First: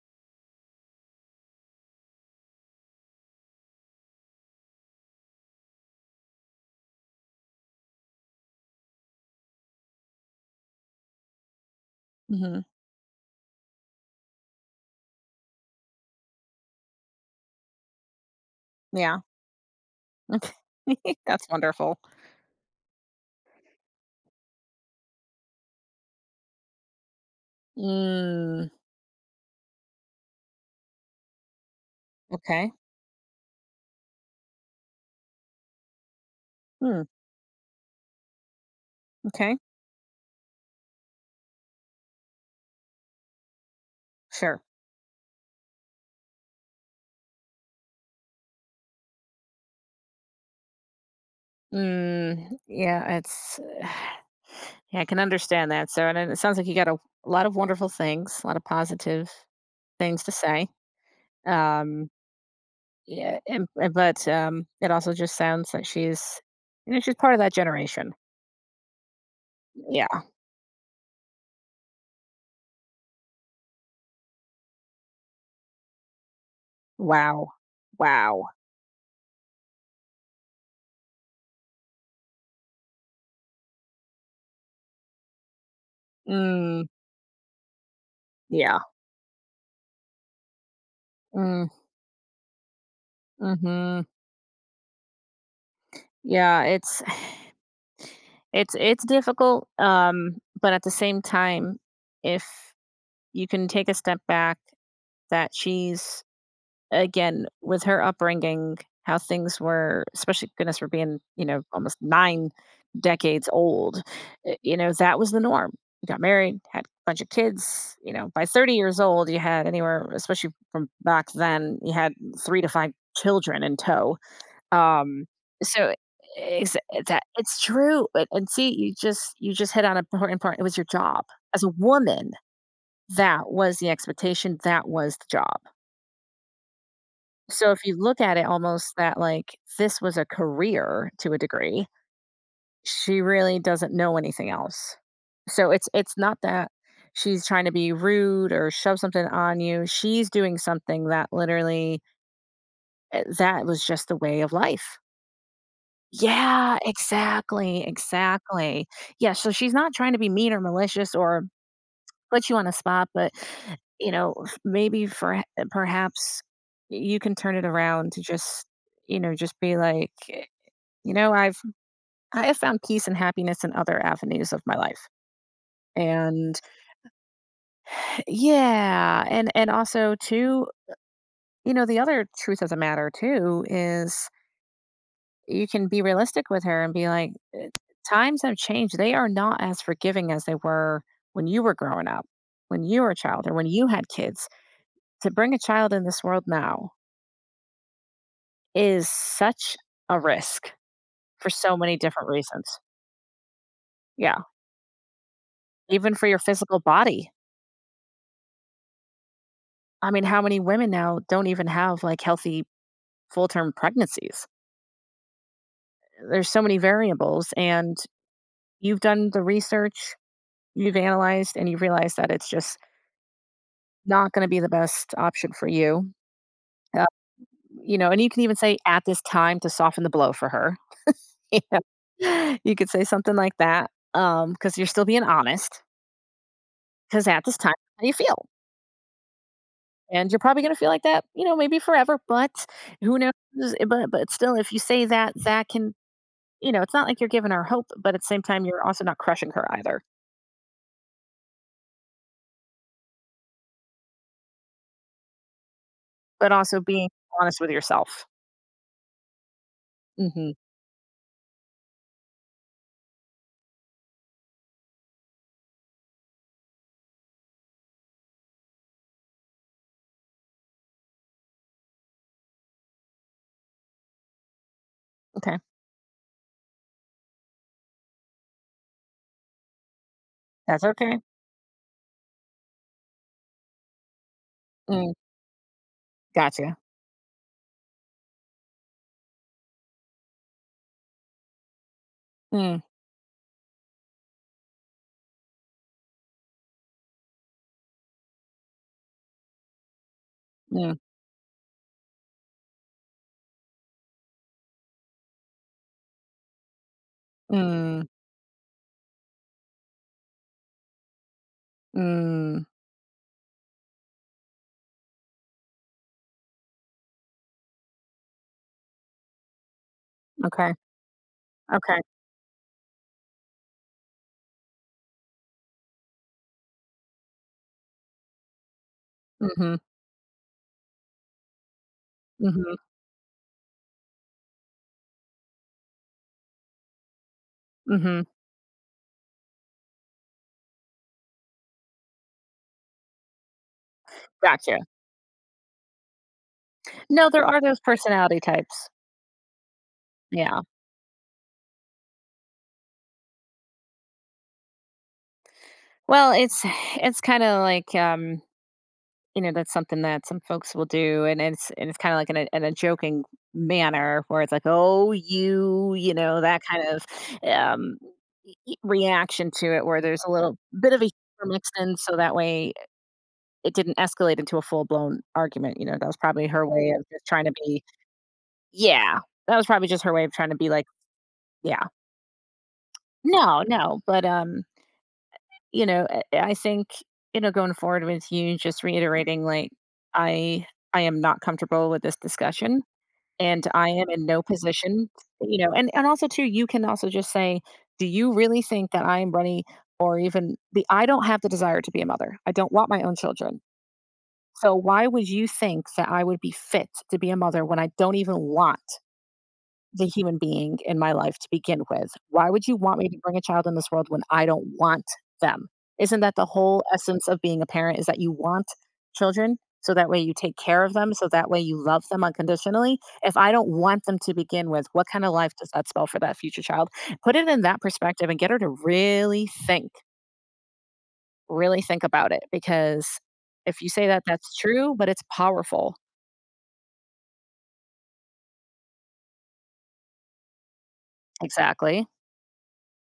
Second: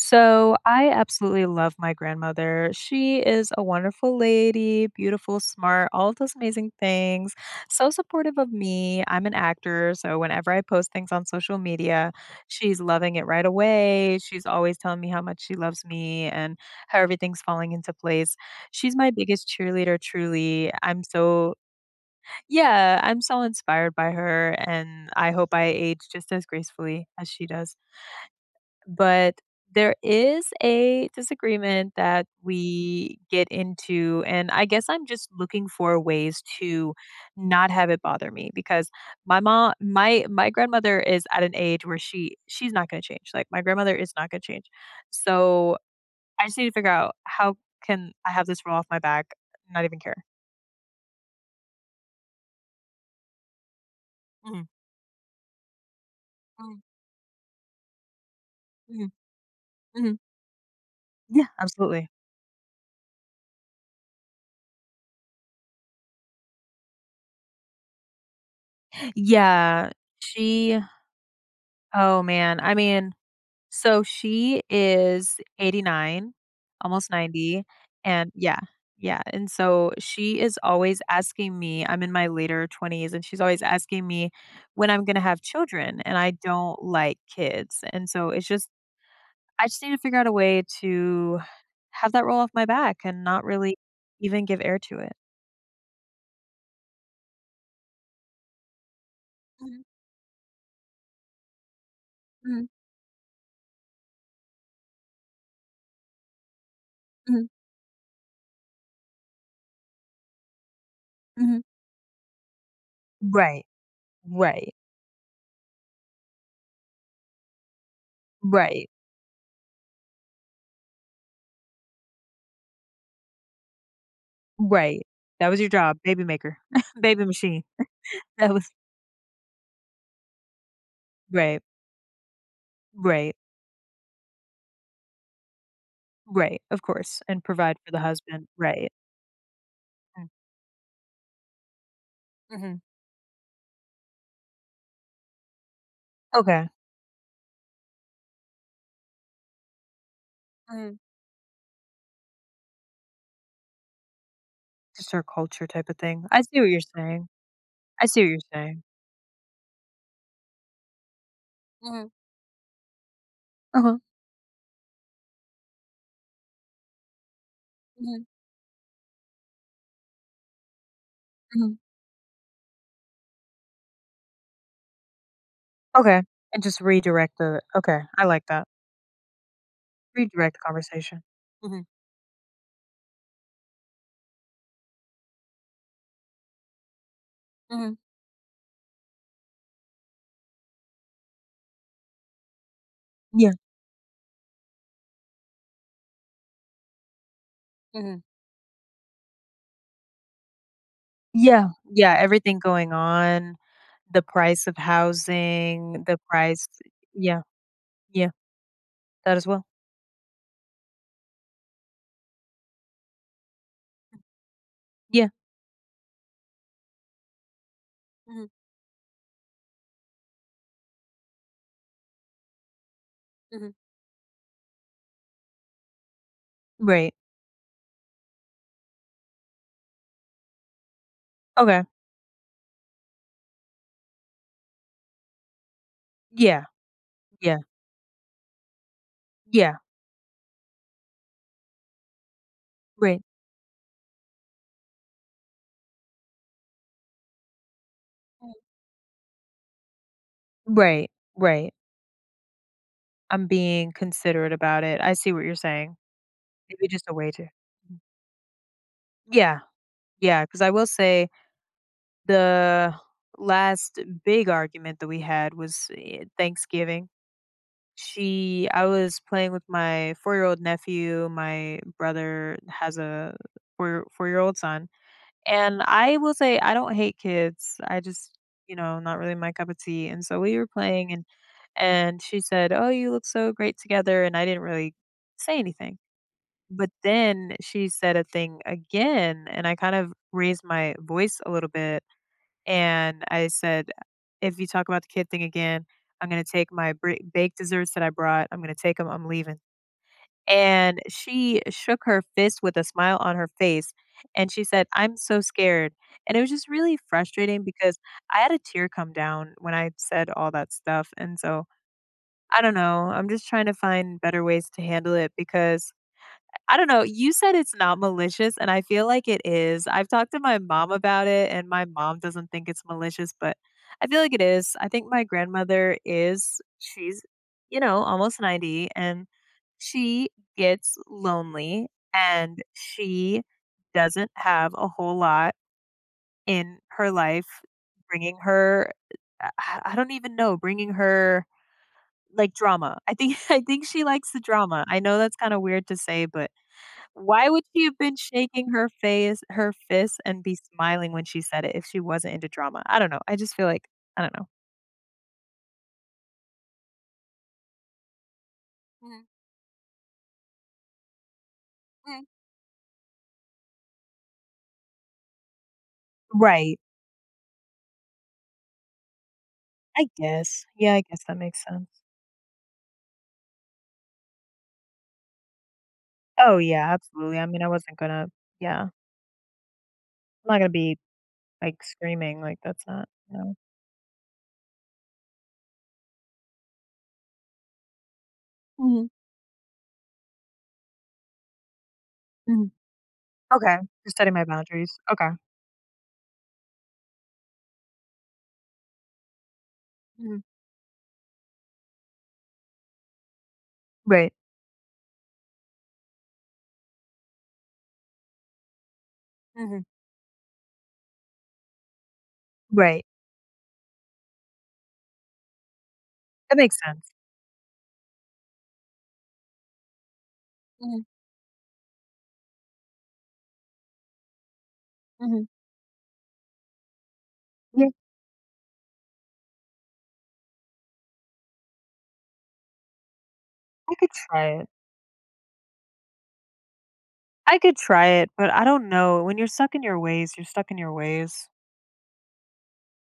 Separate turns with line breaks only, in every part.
So I absolutely love my grandmother. She is a wonderful lady, beautiful, smart, all those amazing things. So supportive of me. I'm an actor, so whenever I post things on social media,
Mhm.
she's loving it right away. She's always telling me how much she loves me and how everything's falling into place. She's my
Yeah.
biggest cheerleader truly. I'm
That's
so
wonderful.
yeah, I'm so inspired by her and I hope I age just as gracefully as she does.
Mm.
But there is a disagreement that
Okay.
we get into, and I guess I'm just looking for ways to
Hmm.
not have it bother me because my
Okay.
mom, my grandmother is at an age where she's not going to change. Like my grandmother is not going to
Sure.
change. So I just need to figure out how can I have this roll off my back, not even care.
Mm. Yeah, it's
hmm
Yeah, I can understand that. So, and it sounds like you
hmm
got a lot of wonderful things, a lot of
hmm
positive
hmm
things to say.
Yeah,
Um,
absolutely.
yeah, but it also just sounds like she's part of that generation.
Yeah,
Yeah.
she. Oh man, I mean. So she is 89, almost
Wow.
90, and
Wow.
yeah, yeah, and so she is always asking me, I'm in my later 20s, and she's always asking me when I'm gonna have children, and I don't
Mm,
like kids, and so it's just
yeah.
I just need to figure out a way to
Mm,
have that roll off my back and not really
hmm.
even give air to it.
Yeah. It's difficult,
Mhm,
but at the same time, if
mhm,
you can take a step back that she's, again,
mhm,
with her upbringing, how things were, especially goodness, we're being,
mhm.
almost nine decades
Right,
old,
right,
that was the norm. You got married, had a bunch of kids, by 30
right,
years old, you had anywhere, especially from back then, you had three to five children in tow.
right.
Um,
That was your
so
job, baby maker,
is that,
baby
it's
machine.
true, but and
That was
see, you just hit on an important part. It was your job. As
right.
a woman,
Right,
that was the expectation, that was the job.
right, of course, and
So
provide
if
for
you
the
look at it
husband, right.
almost that like this was a
Mm,
career to a degree,
mhm,
she really doesn't know anything else. So it's not
okay,
that she's trying to be rude or shove something on you. She's doing
mhm.
something that literally, that was just the way of life.
Just her culture type of thing. I see what
Yeah,
you're saying,
exactly,
I see what you're saying.
exactly. Yeah, so she's not trying to be mean or malicious or
Mhm,
put you on a spot, but,
uh-huh,
f maybe for perhaps you can turn it around to
mhm,
just, just be like, "You know,
mhm.
I have found peace and happiness in other avenues of my life."
Okay,
And
and just redirect the okay, I like that.
yeah, and also
Redirect the
too,
conversation. Mhm,
the other truth of the matter too is, you can be realistic with her and be like,
mhm.
Times have changed. They are not as forgiving as they were when you were growing up, when you were a child,
Yeah.
or when you had kids. To bring a child in this world now
Mhm.
is such a risk for
Yeah,
so many
yeah,
different
everything
reasons.
going on, the
Yeah.
price of housing,
Even
the
for your
price
physical body.
yeah, yeah, that as well.
I mean, how many women now don't even have like healthy full term pregnancies?
Yeah.
There's so many variables, and
Mhm,
you've done the research, you've analyzed, and you realize that it's just
mhm.
not going to be the best option for you. Uh,
Right,
and you can even say at this time to soften the blow for her." You
okay.
know? You could say something like that, because you're still being honest.
Yeah,
Because at this
yeah,
time, how you feel,
yeah,
and you're probably going to feel like that, maybe forever. But who
right.
knows? But still, if you say that, that can, it's not like you're giving her hope, but at the same time, you're also not crushing her either.
Right, right. I'm being considerate about it. I see what you're saying.
But also
Maybe just
being
a way to
honest with
Mhm.
yourself.
Yeah, yeah.
Hmm.
Because I will say the last big argument that we had was, Thanksgiving. She I was playing with my four-year-old nephew, my brother has a four-year-old son.
Okay,
And I will say I don't hate kids. I just, you know, not really my cup of tea. And so we were
that's
playing
okay.
and she said, "Oh, you look so great together." And I didn't really
Mm,
say anything.
gotcha.
But then she said a thing again and I kind of raised my voice a little bit
Mm,
and I said, "If you talk about the kid thing again, I'm going to take my baked desserts that I brought. I'm going to take them. I'm leaving."
mm,
And she shook her fist with a smile on her face, and she said, "I'm so scared." And it was just really frustrating because
mm,
I had a tear come down when I said all that stuff, and so I
mm,
don't know, I'm just trying to find better ways to handle it because I don't know, you said it's not malicious, and I feel like it is. I've talked to my
okay.
mom about it, and my
Okay.
mom doesn't think it's malicious, but I feel like it is. I think my grandmother is she's, you know, almost 90, and
Mm-hmm.
she gets lonely, and
Mm-hmm.
she doesn't have a whole lot in her life
Mm-hmm.
bringing her I don't even know, bringing her, like, drama. I think I think she likes the
Gotcha.
drama. I know that's kinda weird to say, but
No, there
why
are
would
those
she have been
personality
shaking
types.
her face her fist and be
Yeah.
smiling when she said it if she wasn't into drama? I don't know. I just feel like I don't know.
Well, it's kind of like,
Mhm,
that's something that some folks will do, and it's kind of
mhm.
like, in a joking manner where it's like, oh, you, that
Right.
kind of um reaction to it, where
I
there's a little
guess.
bit
Yeah,
of
I
a
guess that
humor
makes
mixed
sense.
in, so that way it didn't escalate into a full blown argument. You know, that was probably
Oh,
her way
yeah,
of just
absolutely.
trying
I
to
mean, I
be,
wasn't gonna yeah.
yeah, that was probably just her way of trying
I'm
to
not
be
gonna
like,
be,
yeah,
like, screaming, like, that's not no.
no, no, but you know, I think, going forward with you just
Mhm,
reiterating, like, I I am not comfortable with this
mhm.
discussion and
Okay.
I am
Just
in
setting
no
my boundaries.
position,
Okay.
and also too, you can also just say, do you really think that I am ready, or
Mhm.
even the I don't have the desire to be a mother. I don't want my own children.
Right.
So why would you think that I would be fit to be a mother when I don't even want
Mhm.
the human being in my life to begin with? Why would you want
Right.
me to bring a child in this world when I don't want them? Isn't that the
That makes
whole
sense.
essence of being a parent, is that you want children? So that way you take care of
Mhm,
them. So that way you love them unconditionally. If I don't want them to begin with, what kind of
mhm.
life does that spell for that future child? Put it in that
Yeah,
perspective and get her to really think about it. Because if you
I
say
could
that,
try
that's
it.
true, but it's powerful.
I could try it, but I don't know. When you're stuck in your ways, you're stuck in your ways.
Exactly.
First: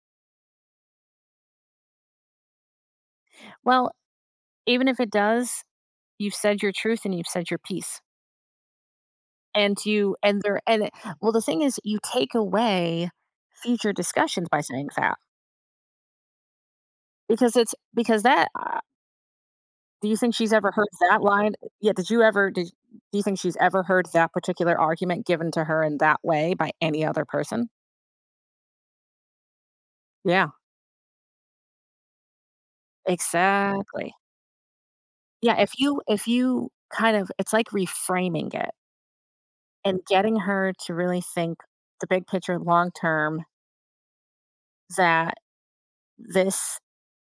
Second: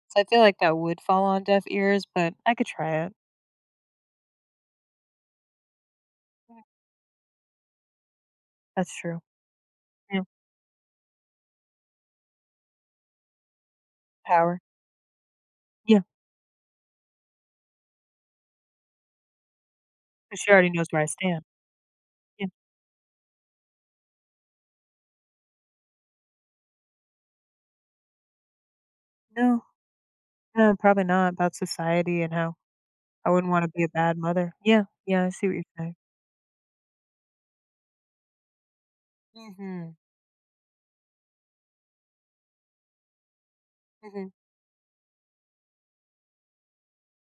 So I feel like that would fall on deaf ears, but I could try it.
Well, even if it does, you've said
Mm,
your truth and you've said your piece.
that's true.
And you
Yeah,
and there and it Well, the thing is, you take away future discussions by
power.
saying that,
Yeah,
because it's because that, do you think
'cause she
she's ever
already knows
heard
where I
that
stand.
line? Yeah, did you
Yeah.
ever did do you think she's ever heard that particular argument given to her in that way by any other person?
No,
Yeah,
no, probably not about society and how I wouldn't want to be a
exactly.
bad mother. Yeah, yeah, I see what
Yeah,
you're
if
saying.
you kind of, it's like reframing it
Mhm.
and getting her to really think the big picture long term,
Mhm.
that this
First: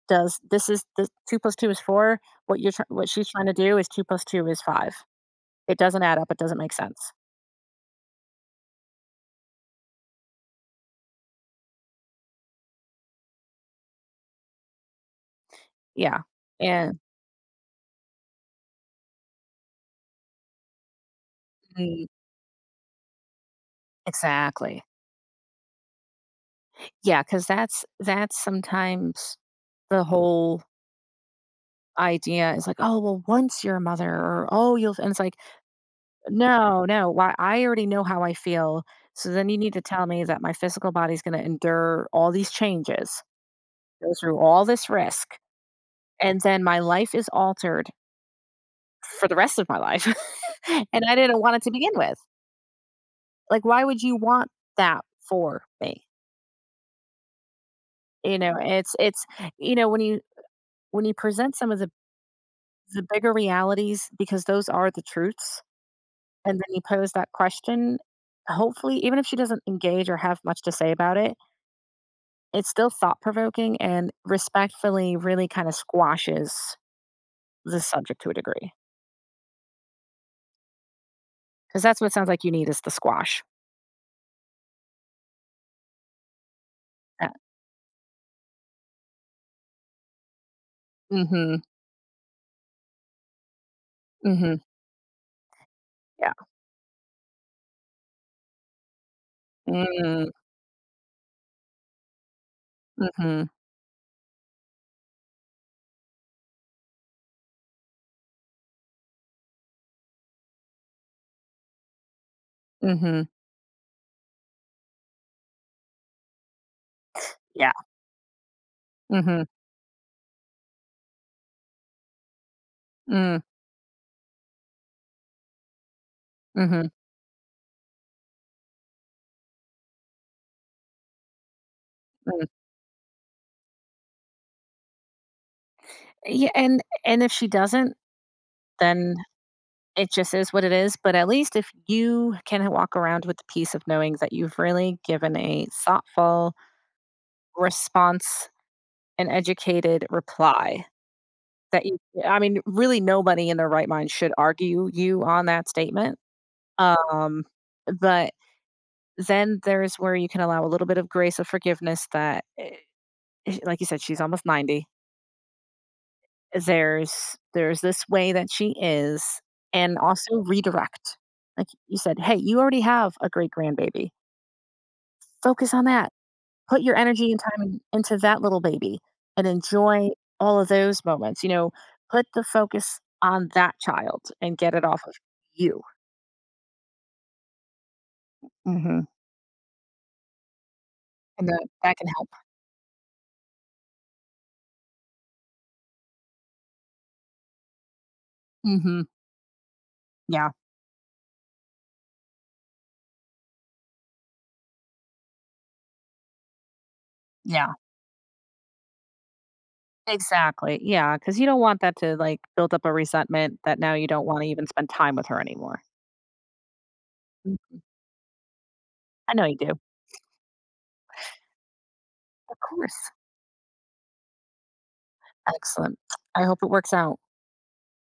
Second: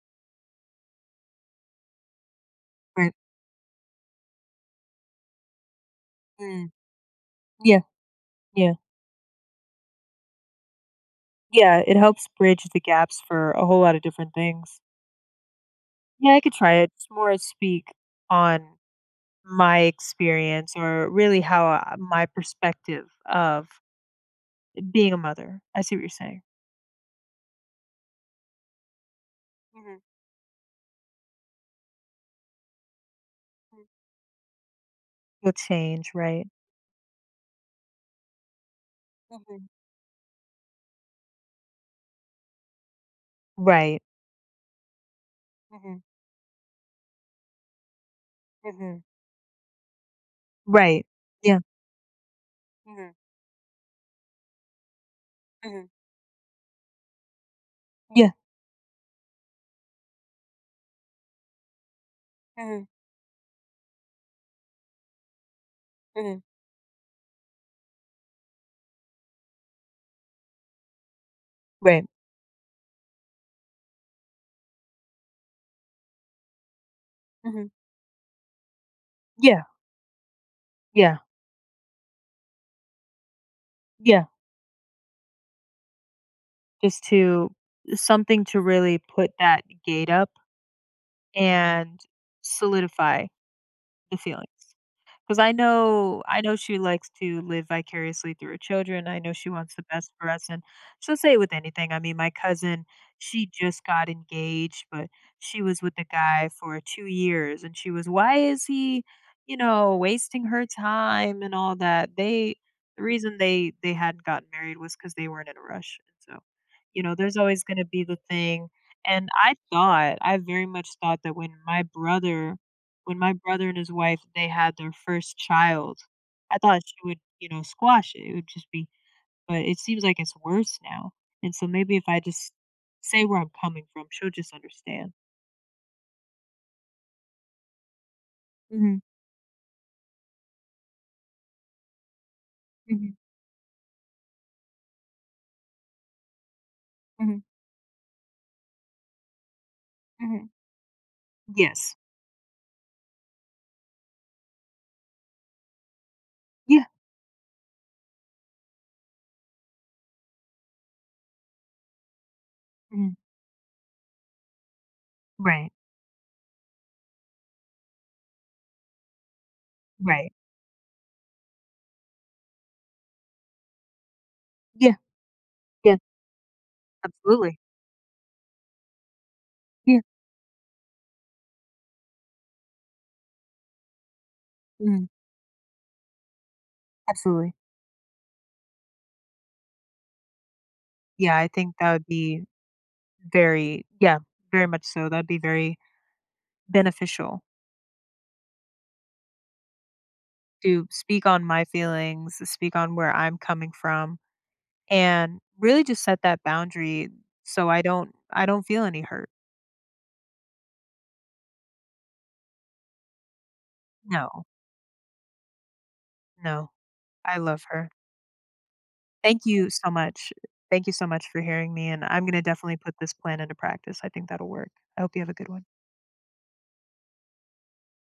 this is the 2 plus 2 is 4, what you're tr what
Right.
she's trying to do is 2 plus 2 is 5. It doesn't add up, it doesn't
Mm.
make sense.
Yeah. Yeah. Yeah. It helps bridge the gaps for a whole lot of different things.
Yeah,
Yeah, I could try it.
and
It's more speak on my experience or really how
mm,
my perspective of
exactly.
being a mother. I see what you're saying.
Yeah, because that's sometimes
Mhm.
the whole idea is like, "Oh, well, once you're a mother," or, "Oh, you'll," and it's like,
You'll change, right?
"No, no, why? I already know how I feel, so then you
Mhm.
need to tell me that my physical body's gonna endure all these changes,
Right.
go through all this risk,
Mhm.
and then my life is altered
Mhm.
for the rest of my life. and
Right.
I didn't want
Yeah.
it to begin with.
Yeah. Mhm.
Like why would you want that for
Mhm.
me?"
Yeah.
You know, it's you know, when you present some of the
Mhm.
the bigger realities, because those are the truths,
Mhm.
and then you pose that question, hopefully even if she doesn't engage or have much to say about it,
Right.
it's still thought provoking and respectfully really kind of squashes
Mhm.
the subject to a degree.
Yeah, yeah,
Cuz that's what it sounds like you need, is the squash.
yeah. Just
Uh,
to something to really put that gate up
mhm.
and solidify the feelings.
Mhm.
'Cause I know
Yeah.
I know she likes to live vicariously through her children, I know she wants the best for
Mm.
us, and she'll say it with anything. I mean, my cousin,
Mhm.
she just got engaged, but she was with the guy for 2 years, and she was, "Why is he, you know, wasting her time?" and all that. They the
Mhm.
reason they hadn't gotten married was because they weren't in a rush, and so, you know, there's always
Yeah.
gonna be the thing, and
Mhm.
I thought I very much thought that when my
Mm.
brother and his wife, they had their first child, I thought
Mhm.
she would, you know, squash it. It would just be but it seems like it's worse now, and so maybe if I
Mm.
just say where I'm coming from, she'll just understand.
Yeah, and if she doesn't,
Mhm.
then it just is what it is, but at least if you can walk
Mhm.
around with the peace of knowing that you've really given a thoughtful
Mhm.
response, an educated
Mhm.
reply, that you
Yes.
I mean, really nobody in their right mind should argue you on that statement,
Yeah.
um, but then there's where you can allow a little bit of grace of forgiveness that,
Mhm.
like you said, she's almost 90.
Right.
There's this way that she is, and
Right.
also redirect. Like you said, "Hey, you already have a great grandbaby.
Yeah.
Focus on
Yeah.
that. Put your energy and
Absolutely.
time into that little baby and
Yeah.
enjoy all of those moments." You know, put the focus on that child and get it off
Mhm.
of you.
Absolutely.
Mhm.
Yeah,
And
I
that
think that
that
would
can help.
be very yeah, very much so. That'd be very beneficial
Mhm. Yeah.
to speak on my feelings, speak on where I'm coming from, and really just set that boundary so
Yeah.
I don't feel any hurt.
Exactly. Yeah, because you don't want that to, like, build up a resentment that now you don't wanna
No.
even spend time with her anymore.
No. I love
Mm,
her.
I
Thank
know you
you
do.
so much. Thank you so much for hearing me, and I'm gonna
Of
definitely
course.
put this plan into practice. I think that'll work. I hope you have a good one.
Excellent. I hope it works out.